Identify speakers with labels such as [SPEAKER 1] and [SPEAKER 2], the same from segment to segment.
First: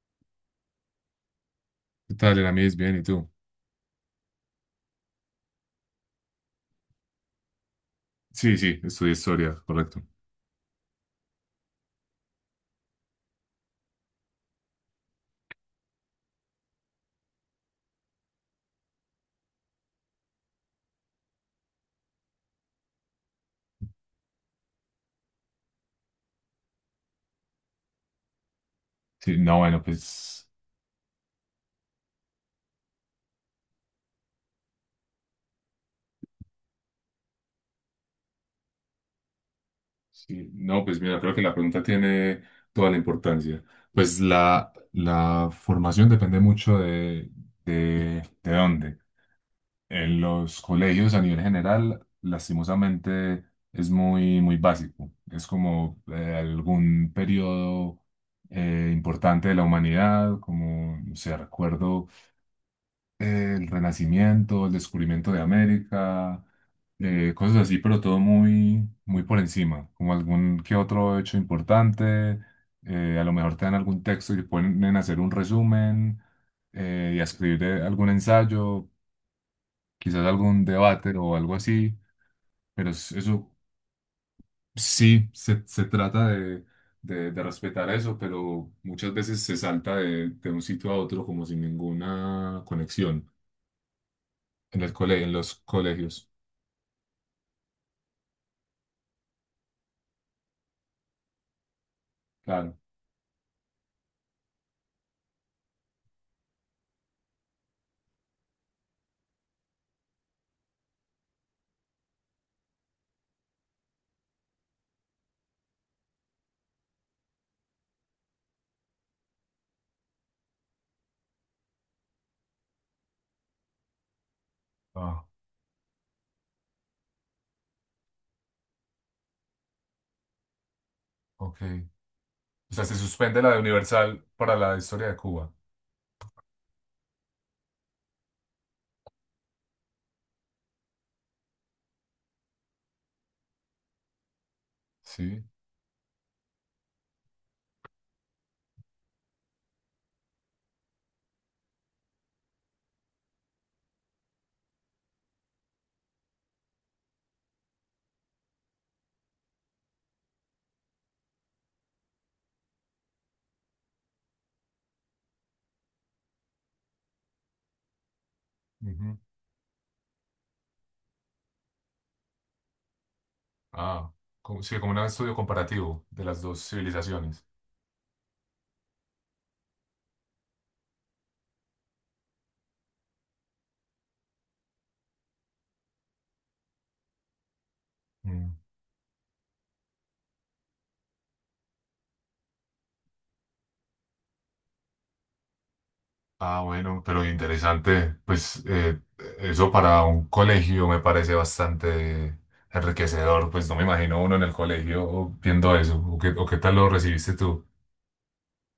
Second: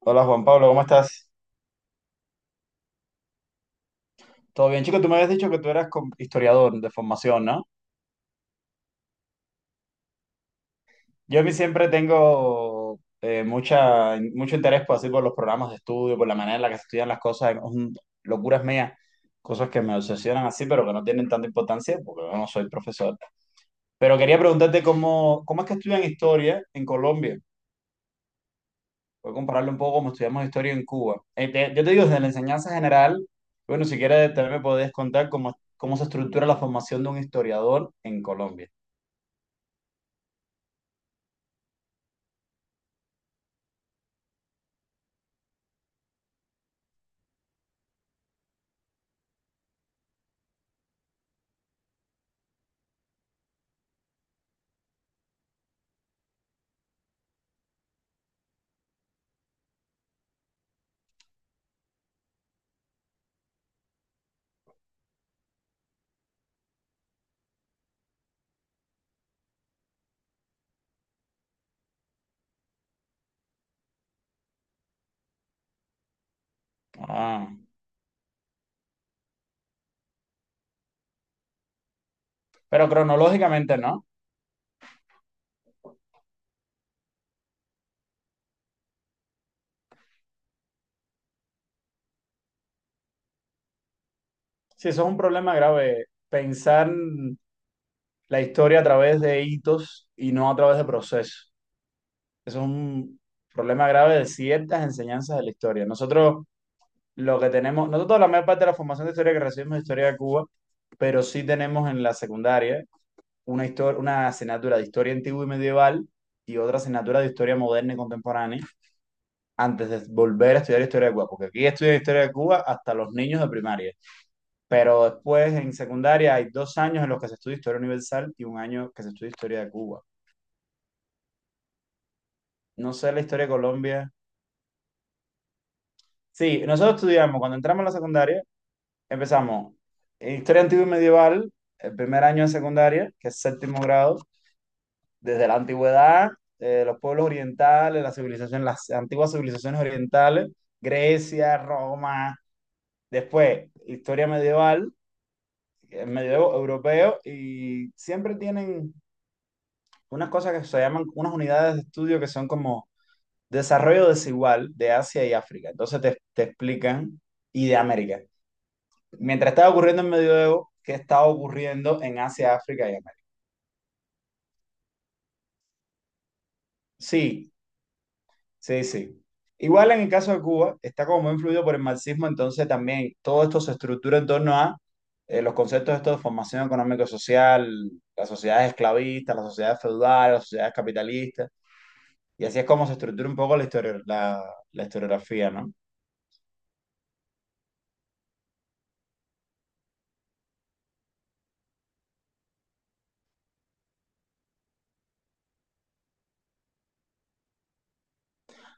[SPEAKER 1] Hola Juan Pablo, ¿cómo estás?
[SPEAKER 2] ¿Qué tal, Eramis? Bien, ¿y tú?
[SPEAKER 1] Todo bien, chico, tú me habías dicho que tú eras historiador de formación, ¿no?
[SPEAKER 2] Sí, sí, estudié historia, correcto.
[SPEAKER 1] Yo a mí siempre tengo mucho interés por, así, por los programas de estudio, por la manera en la que se estudian las cosas, son locuras mías, cosas que me obsesionan así, pero que no tienen tanta importancia porque yo no soy profesor. Pero quería preguntarte cómo es que estudian historia en Colombia. Voy a
[SPEAKER 2] Sí, no,
[SPEAKER 1] compararlo un
[SPEAKER 2] bueno,
[SPEAKER 1] poco como estudiamos
[SPEAKER 2] pues,
[SPEAKER 1] historia en Cuba. Yo te digo, desde la enseñanza general, bueno, si quieres también me podés contar cómo se estructura la formación de un historiador en Colombia.
[SPEAKER 2] sí, no, pues mira, creo que la pregunta tiene toda la importancia. Pues la formación depende mucho de dónde. En los colegios, a nivel general, lastimosamente es muy, muy básico. Es como algún periodo importante de la humanidad, como, no sé, recuerdo el Renacimiento, el descubrimiento de América, cosas así, pero todo muy, muy por encima, como algún que otro hecho importante, a lo mejor te dan algún texto y te ponen a hacer un resumen y a
[SPEAKER 1] Ah,
[SPEAKER 2] escribir algún ensayo, quizás algún debate o algo así,
[SPEAKER 1] pero
[SPEAKER 2] pero eso
[SPEAKER 1] cronológicamente no.
[SPEAKER 2] sí se trata de, de respetar eso, pero muchas veces se salta de un sitio a otro como sin ninguna conexión en
[SPEAKER 1] Sí,
[SPEAKER 2] el
[SPEAKER 1] eso es un
[SPEAKER 2] cole, en
[SPEAKER 1] problema
[SPEAKER 2] los
[SPEAKER 1] grave,
[SPEAKER 2] colegios.
[SPEAKER 1] pensar la historia a través de hitos y no a través de procesos. Eso es
[SPEAKER 2] Claro.
[SPEAKER 1] un problema grave de ciertas enseñanzas de la historia. Nosotros lo que tenemos, nosotros la mayor parte de la formación de historia que recibimos es historia de Cuba, pero sí tenemos en la secundaria una asignatura de historia antigua y medieval y otra asignatura de historia moderna y contemporánea antes de volver a estudiar historia de Cuba, porque aquí estudian historia de Cuba hasta los niños de primaria, pero
[SPEAKER 2] Ah,
[SPEAKER 1] después en secundaria hay 2 años en los que se estudia historia universal y un año que se estudia historia de Cuba.
[SPEAKER 2] ok. O sea, se
[SPEAKER 1] No sé la
[SPEAKER 2] suspende
[SPEAKER 1] historia
[SPEAKER 2] la
[SPEAKER 1] de
[SPEAKER 2] de
[SPEAKER 1] Colombia.
[SPEAKER 2] Universal para la historia de Cuba.
[SPEAKER 1] Sí, nosotros estudiamos, cuando entramos a la secundaria, empezamos en historia antigua y medieval, el primer año de secundaria, que es séptimo grado,
[SPEAKER 2] Sí.
[SPEAKER 1] desde la antigüedad, los pueblos orientales, las civilizaciones, las antiguas civilizaciones orientales, Grecia, Roma, después historia medieval, medievo europeo, y siempre tienen unas cosas que se llaman, unas unidades de estudio que son como desarrollo desigual de Asia y África. Entonces te explican, y de América.
[SPEAKER 2] Ujú.
[SPEAKER 1] Mientras estaba ocurriendo en medioevo, ¿qué estaba ocurriendo en Asia, África y América?
[SPEAKER 2] Ah, como, sí, como un estudio comparativo de las dos civilizaciones.
[SPEAKER 1] Sí, sí, sí. Igual en el caso de Cuba, está como muy influido por el marxismo, entonces también todo esto se estructura en torno a los conceptos estos de formación económico-social, las
[SPEAKER 2] Mm.
[SPEAKER 1] sociedades esclavistas, las sociedades feudales, las sociedades capitalistas, y así es como se estructura un poco la historia, la historiografía, ¿no?
[SPEAKER 2] Ah, bueno, pero interesante. Pues eso para un colegio me parece bastante enriquecedor. Pues no me imagino uno en el colegio viendo eso. O qué tal lo recibiste tú?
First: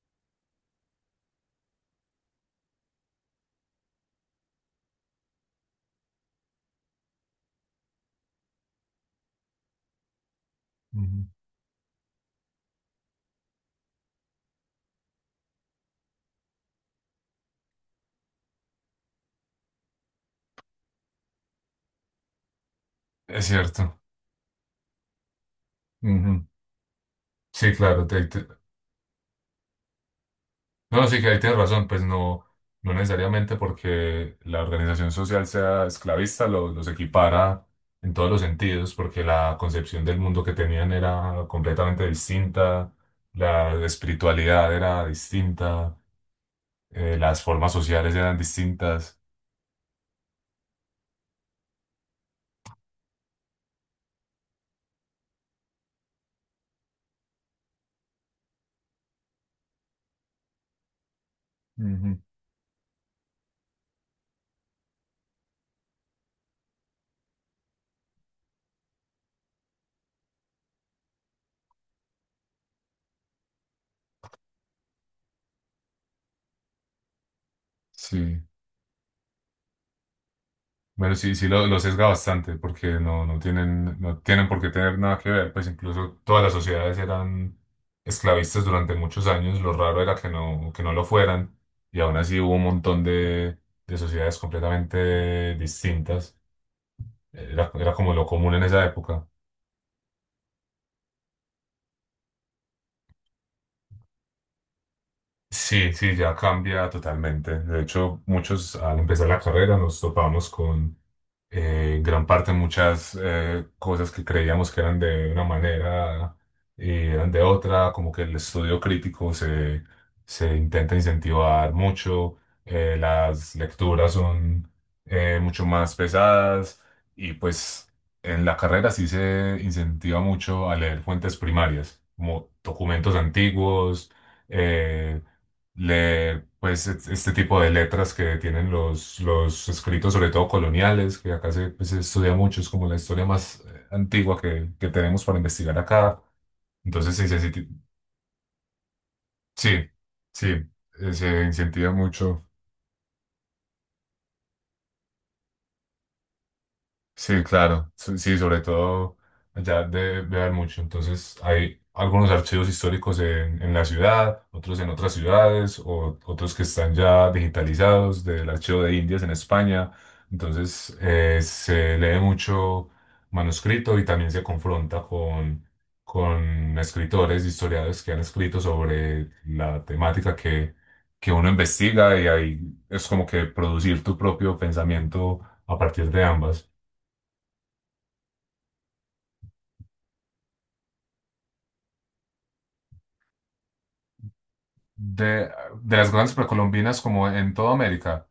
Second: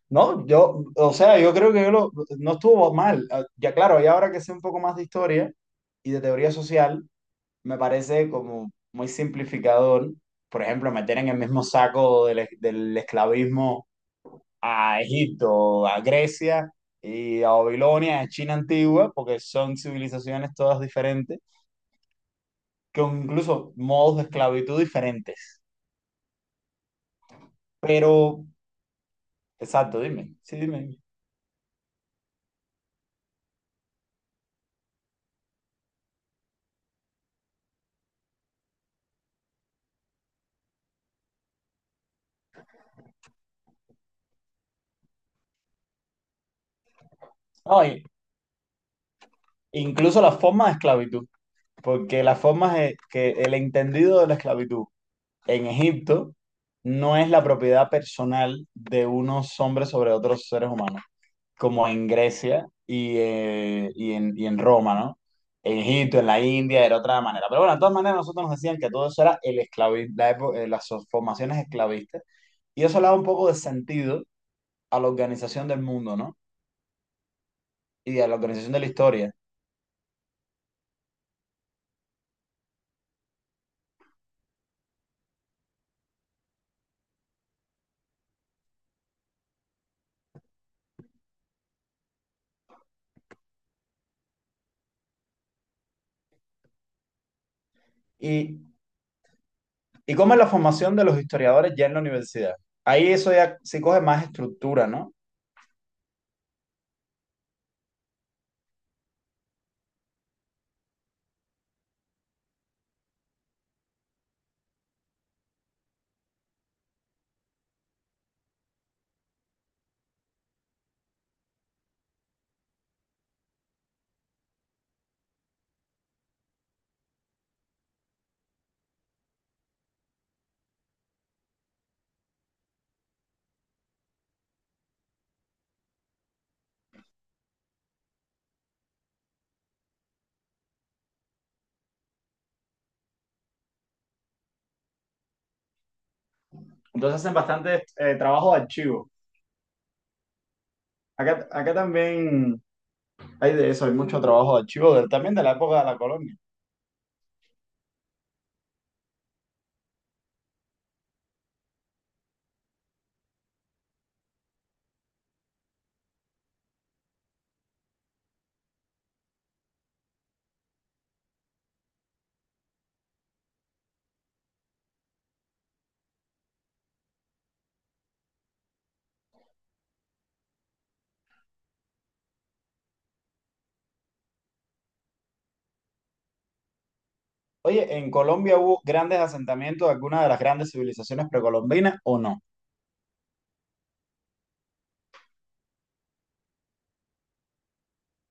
[SPEAKER 1] No, yo, o sea, yo creo que no estuvo mal. Ah, ya claro, y ahora que sé un poco más de historia y de teoría social, me parece como muy simplificador, por ejemplo, meter
[SPEAKER 2] Ujú.
[SPEAKER 1] en el mismo saco del esclavismo a Egipto, a Grecia y a Babilonia, a China antigua, porque son civilizaciones todas diferentes, con
[SPEAKER 2] Es
[SPEAKER 1] incluso
[SPEAKER 2] cierto.
[SPEAKER 1] modos de esclavitud diferentes.
[SPEAKER 2] Ujú. Sí, claro.
[SPEAKER 1] Pero, exacto, dime, sí, dime.
[SPEAKER 2] No, sí que ahí tienes razón, pues no, no necesariamente porque la organización social sea esclavista los equipara en todos los sentidos, porque la concepción del mundo que tenían era completamente distinta, la espiritualidad era distinta, las formas
[SPEAKER 1] No,
[SPEAKER 2] sociales eran distintas.
[SPEAKER 1] incluso las formas de esclavitud, porque que el entendido de la esclavitud en Egipto no es la propiedad personal de unos hombres sobre otros seres humanos, como en
[SPEAKER 2] Ujú.
[SPEAKER 1] Grecia y en Roma, ¿no? En Egipto, en la India, era otra manera. Pero bueno, de todas maneras, nosotros nos decían que todo eso era el esclavi- la epo- las formaciones esclavistas, y eso le da un poco de sentido a la organización del mundo, ¿no? Y a la
[SPEAKER 2] Sí.
[SPEAKER 1] organización de la historia.
[SPEAKER 2] Bueno, sí, sí lo sesga bastante porque no, no tienen, no tienen por qué tener nada que ver, pues incluso todas las sociedades eran esclavistas durante muchos años, lo raro era que no lo fueran, y aún así hubo un montón de sociedades completamente distintas, era, era como lo común
[SPEAKER 1] Y,
[SPEAKER 2] en esa época.
[SPEAKER 1] y cómo es la formación de los historiadores ya en la universidad. Ahí eso ya se coge más estructura, ¿no?
[SPEAKER 2] Sí, sí, ya cambia totalmente. De hecho, muchos al empezar la carrera nos topamos con en gran parte muchas cosas que creíamos que eran de una manera y eran de otra, como que el estudio crítico se intenta incentivar mucho, las lecturas son mucho más pesadas y pues en la carrera sí se incentiva mucho a leer fuentes primarias, como documentos antiguos eh, pues este tipo de letras que tienen los escritos, sobre todo coloniales, que acá se, pues, se estudia mucho, es como la historia más antigua que tenemos para investigar acá. Entonces,
[SPEAKER 1] Entonces
[SPEAKER 2] sí,
[SPEAKER 1] hacen
[SPEAKER 2] sí, sí,
[SPEAKER 1] bastante trabajo de archivo.
[SPEAKER 2] sí, sí, se
[SPEAKER 1] Acá
[SPEAKER 2] incentiva mucho.
[SPEAKER 1] también hay de eso, hay mucho trabajo de archivo, también de la época de la colonia.
[SPEAKER 2] Sí, claro, sí, sí, sobre todo allá debe haber mucho. Entonces, hay algunos archivos históricos en la ciudad, otros en otras ciudades, o otros que están ya digitalizados del Archivo de Indias en España. Entonces, se lee mucho manuscrito y también se confronta con escritores, historiadores que han escrito sobre la temática que uno investiga y ahí es como que producir tu propio pensamiento a partir de ambas.
[SPEAKER 1] Oye, ¿en Colombia hubo grandes asentamientos de alguna de las grandes civilizaciones precolombinas o no?
[SPEAKER 2] de, de las grandes precolombinas como en toda América,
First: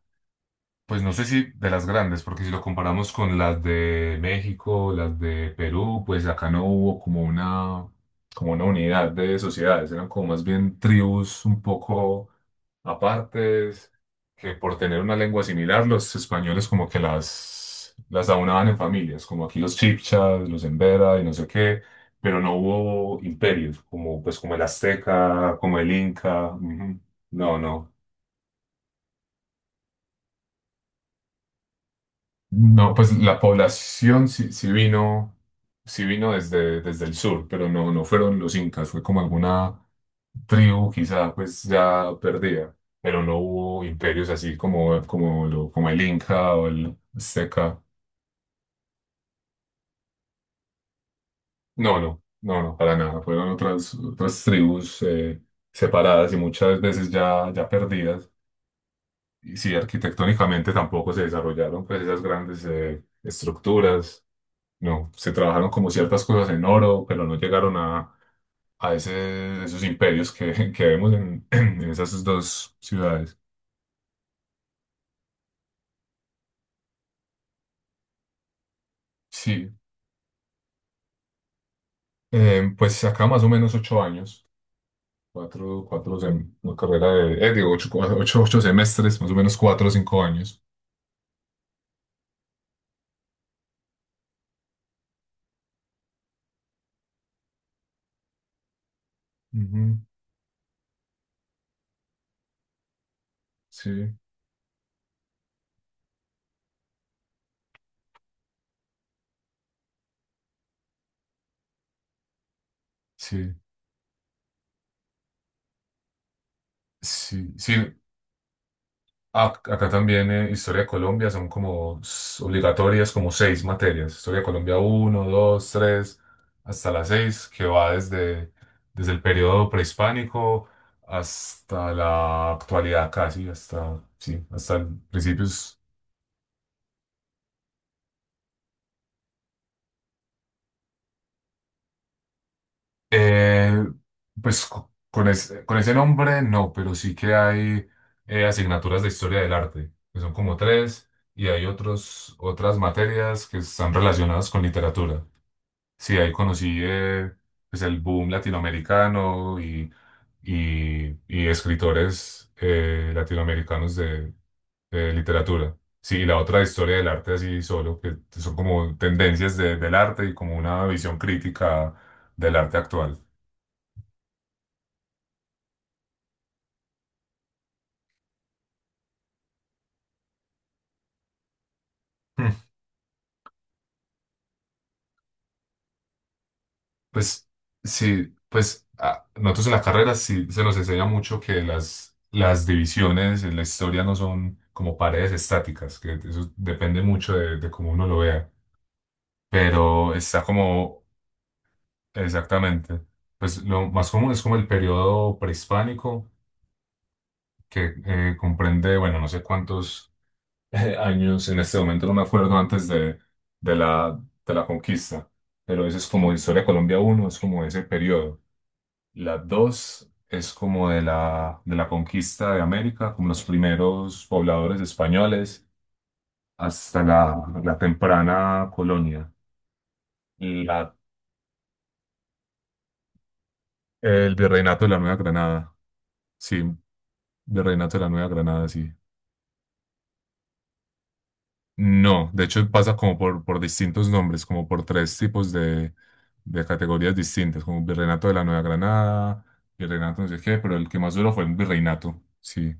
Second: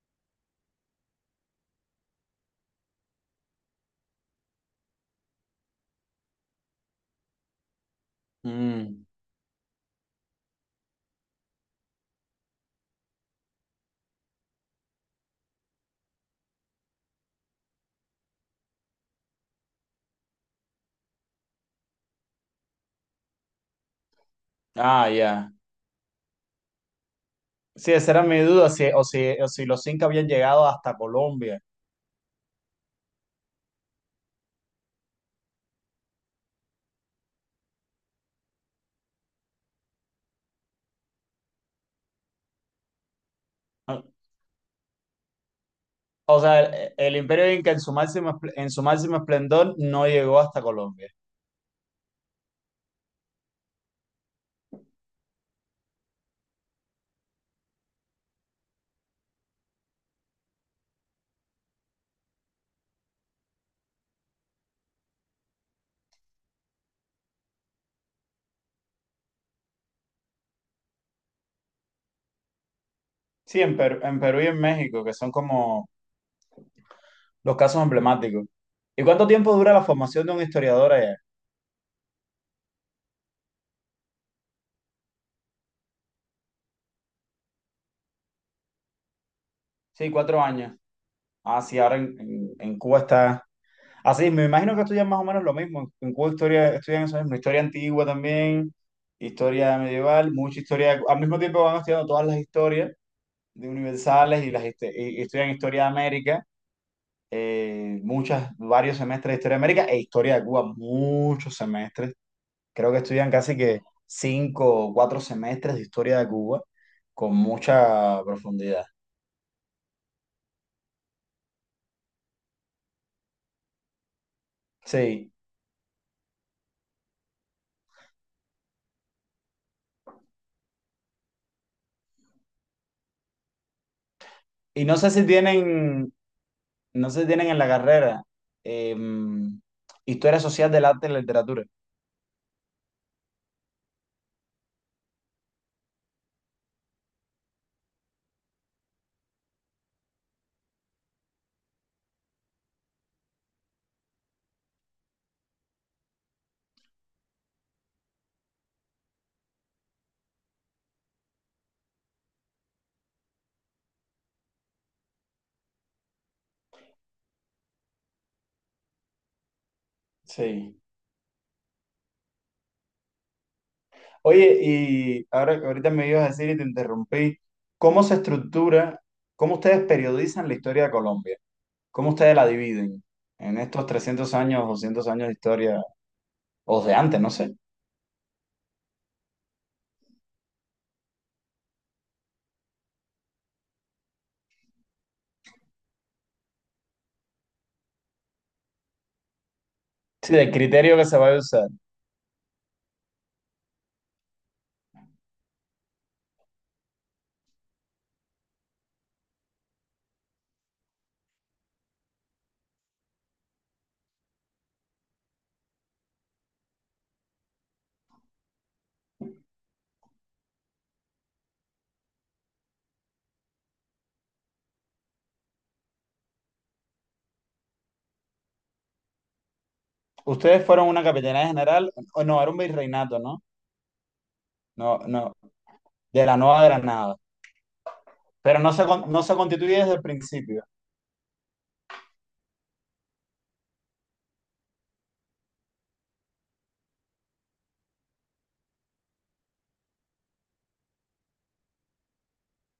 [SPEAKER 2] pues no sé si de las grandes, porque si lo comparamos con las de México, las de Perú, pues acá no hubo como una
[SPEAKER 1] Mm.
[SPEAKER 2] unidad de sociedades, eran como más bien tribus un poco. Aparte, es que por tener una lengua similar, los españoles como que las aunaban en familias, como aquí los chipchas, los embera y no sé qué, pero no hubo imperios, como, pues, como el
[SPEAKER 1] Ah, ya.
[SPEAKER 2] azteca, como el inca. Ujú. No,
[SPEAKER 1] Sí,
[SPEAKER 2] no.
[SPEAKER 1] esa era mi duda, si los incas habían llegado hasta Colombia.
[SPEAKER 2] No, pues la población sí, sí vino desde, desde el sur, pero no, no fueron los incas, fue como alguna tribu quizá pues ya perdida, pero no hubo imperios así como, como, lo, como el
[SPEAKER 1] O
[SPEAKER 2] Inca
[SPEAKER 1] sea,
[SPEAKER 2] o
[SPEAKER 1] el,
[SPEAKER 2] el
[SPEAKER 1] el imperio inca
[SPEAKER 2] Azteca.
[SPEAKER 1] en su máximo esplendor no llegó hasta Colombia.
[SPEAKER 2] No, no, no, no, para nada. Fueron otras, otras tribus separadas y muchas veces ya, ya perdidas. Y sí, arquitectónicamente tampoco se desarrollaron pues esas grandes estructuras. No, se trabajaron como ciertas cosas en oro, pero no llegaron a ese, esos imperios que, que vemos en, en esas dos ciudades.
[SPEAKER 1] Sí, en Perú y en México, que son como los casos emblemáticos. ¿Y cuánto tiempo
[SPEAKER 2] Sí,
[SPEAKER 1] dura la formación de un historiador allá?
[SPEAKER 2] pues acá más o menos ocho años, cuatro, una carrera de, digo, ocho, ocho, ocho semestres, más o menos cuatro o
[SPEAKER 1] Sí,
[SPEAKER 2] cinco
[SPEAKER 1] cuatro
[SPEAKER 2] años.
[SPEAKER 1] años. Ah, sí, ahora en Cuba está. Así, me imagino que estudian más o menos lo mismo. En Cuba historia, estudian eso mismo, historia antigua también, historia
[SPEAKER 2] Ujú.
[SPEAKER 1] medieval, mucha historia. Al mismo tiempo van estudiando todas las historias de
[SPEAKER 2] Sí,
[SPEAKER 1] universales y estudian historia de América, varios semestres de historia de América e historia de Cuba, muchos semestres. Creo que estudian
[SPEAKER 2] sí,
[SPEAKER 1] casi que cinco o cuatro semestres de historia de Cuba con
[SPEAKER 2] sí, sí.
[SPEAKER 1] mucha profundidad.
[SPEAKER 2] Acá también Historia de Colombia son como obligatorias, como seis materias. Historia de Colombia uno
[SPEAKER 1] Sí.
[SPEAKER 2] 2 3 hasta la 6 que va desde, desde el periodo prehispánico hasta la actualidad casi, hasta, sí,
[SPEAKER 1] Y no sé si
[SPEAKER 2] principios.
[SPEAKER 1] tienen, no sé si tienen en la carrera em, historia social del arte y la literatura.
[SPEAKER 2] Eh, pues con ese nombre no, pero sí que hay asignaturas de Historia del Arte, que son como tres, y hay otros, otras materias que están relacionadas con literatura. Sí, ahí conocí pues el boom latinoamericano y escritores latinoamericanos de literatura. Sí, y la otra historia del arte así solo, que son como del arte y como
[SPEAKER 1] Sí.
[SPEAKER 2] una visión crítica del arte actual.
[SPEAKER 1] Oye, y ahora ahorita me ibas a decir y te interrumpí, ¿cómo se estructura, cómo ustedes periodizan la historia de Colombia? ¿Cómo ustedes la
[SPEAKER 2] Hmm.
[SPEAKER 1] dividen en estos 300 años, 200 años de historia, o de antes, no
[SPEAKER 2] Pues
[SPEAKER 1] sé?
[SPEAKER 2] sí, pues nosotros en la carrera sí se nos enseña mucho que las divisiones en la historia no son como paredes estáticas, que eso depende mucho de cómo uno lo vea. Pero
[SPEAKER 1] Sí,
[SPEAKER 2] está
[SPEAKER 1] del criterio
[SPEAKER 2] como
[SPEAKER 1] que se va a usar.
[SPEAKER 2] exactamente, pues lo más común es como el periodo prehispánico, que comprende, bueno, no sé cuántos años, en este momento no me acuerdo antes de la, de la conquista, pero eso es como Historia de Colombia uno es como ese periodo. La 2 es como de la conquista de América, como los primeros pobladores españoles, hasta la, la temprana colonia.
[SPEAKER 1] Ustedes fueron
[SPEAKER 2] La,
[SPEAKER 1] una capitanía general, o no, era un virreinato, ¿no?
[SPEAKER 2] el virreinato de la
[SPEAKER 1] No,
[SPEAKER 2] Nueva
[SPEAKER 1] no,
[SPEAKER 2] Granada.
[SPEAKER 1] de la
[SPEAKER 2] Sí,
[SPEAKER 1] Nueva Granada.
[SPEAKER 2] Virreinato de la Nueva
[SPEAKER 1] Pero
[SPEAKER 2] Granada,
[SPEAKER 1] no se,
[SPEAKER 2] sí.
[SPEAKER 1] con- no se constituye desde el principio.
[SPEAKER 2] No, de hecho pasa como por distintos nombres, como por tres tipos de categorías distintas, como Virreinato de la Nueva Granada, Virreinato no sé qué, pero el que más duró fue el Virreinato, sí.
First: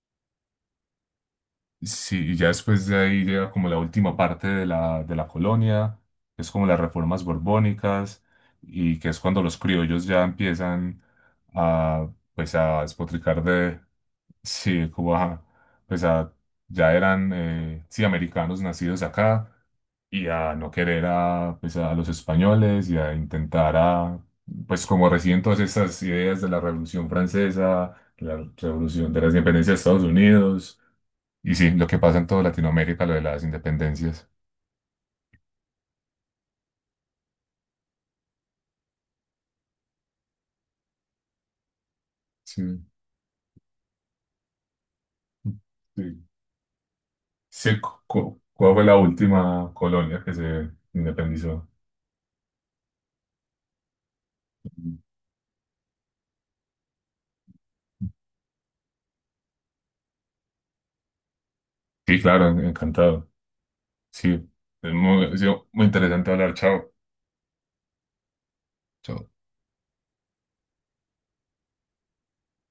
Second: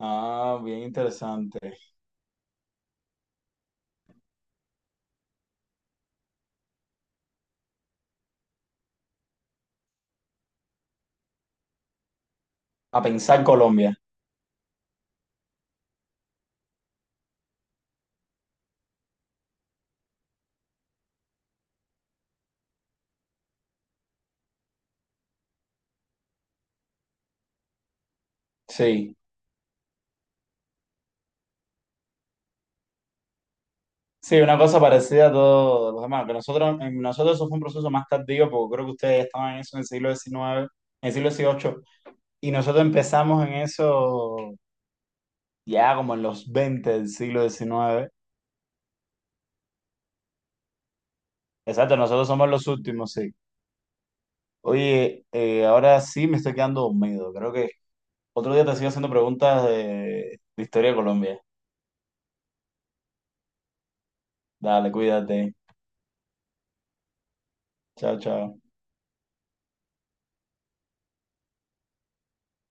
[SPEAKER 1] Ah, bien interesante.
[SPEAKER 2] Sí, y ya después de ahí llega como la última parte de la colonia, que es como las reformas borbónicas, y que es cuando los criollos ya empiezan a, pues a
[SPEAKER 1] A pensar
[SPEAKER 2] despotricar de,
[SPEAKER 1] Colombia.
[SPEAKER 2] sí, como a, pues a, ya eran, sí, americanos nacidos acá, y a no querer a, pues, a los españoles y a intentar a, pues como recién todas esas ideas de la Revolución Francesa, la Revolución
[SPEAKER 1] Sí.
[SPEAKER 2] de las Independencias de Estados Unidos, y sí, lo que pasa en toda Latinoamérica, lo de las independencias.
[SPEAKER 1] Sí, una cosa parecida a todos los demás. Que en nosotros eso fue un proceso más tardío, porque creo que ustedes ya estaban en eso en el siglo XIX, en el siglo XVIII, y
[SPEAKER 2] Sí.
[SPEAKER 1] nosotros empezamos en eso ya como en
[SPEAKER 2] Sí.
[SPEAKER 1] los 20 del siglo
[SPEAKER 2] Sí,
[SPEAKER 1] XIX.
[SPEAKER 2] ¿cuál fue la última colonia que se independizó?
[SPEAKER 1] Exacto, nosotros somos los últimos, sí. Oye, ahora sí me estoy quedando dormido. Creo que otro día te sigo haciendo preguntas de historia de Colombia.
[SPEAKER 2] Sí, claro, encantado. Sí,
[SPEAKER 1] Dale,
[SPEAKER 2] es muy, ha
[SPEAKER 1] cuídate.
[SPEAKER 2] sido muy interesante hablar. Chao.
[SPEAKER 1] Chao, chao.
[SPEAKER 2] Chao.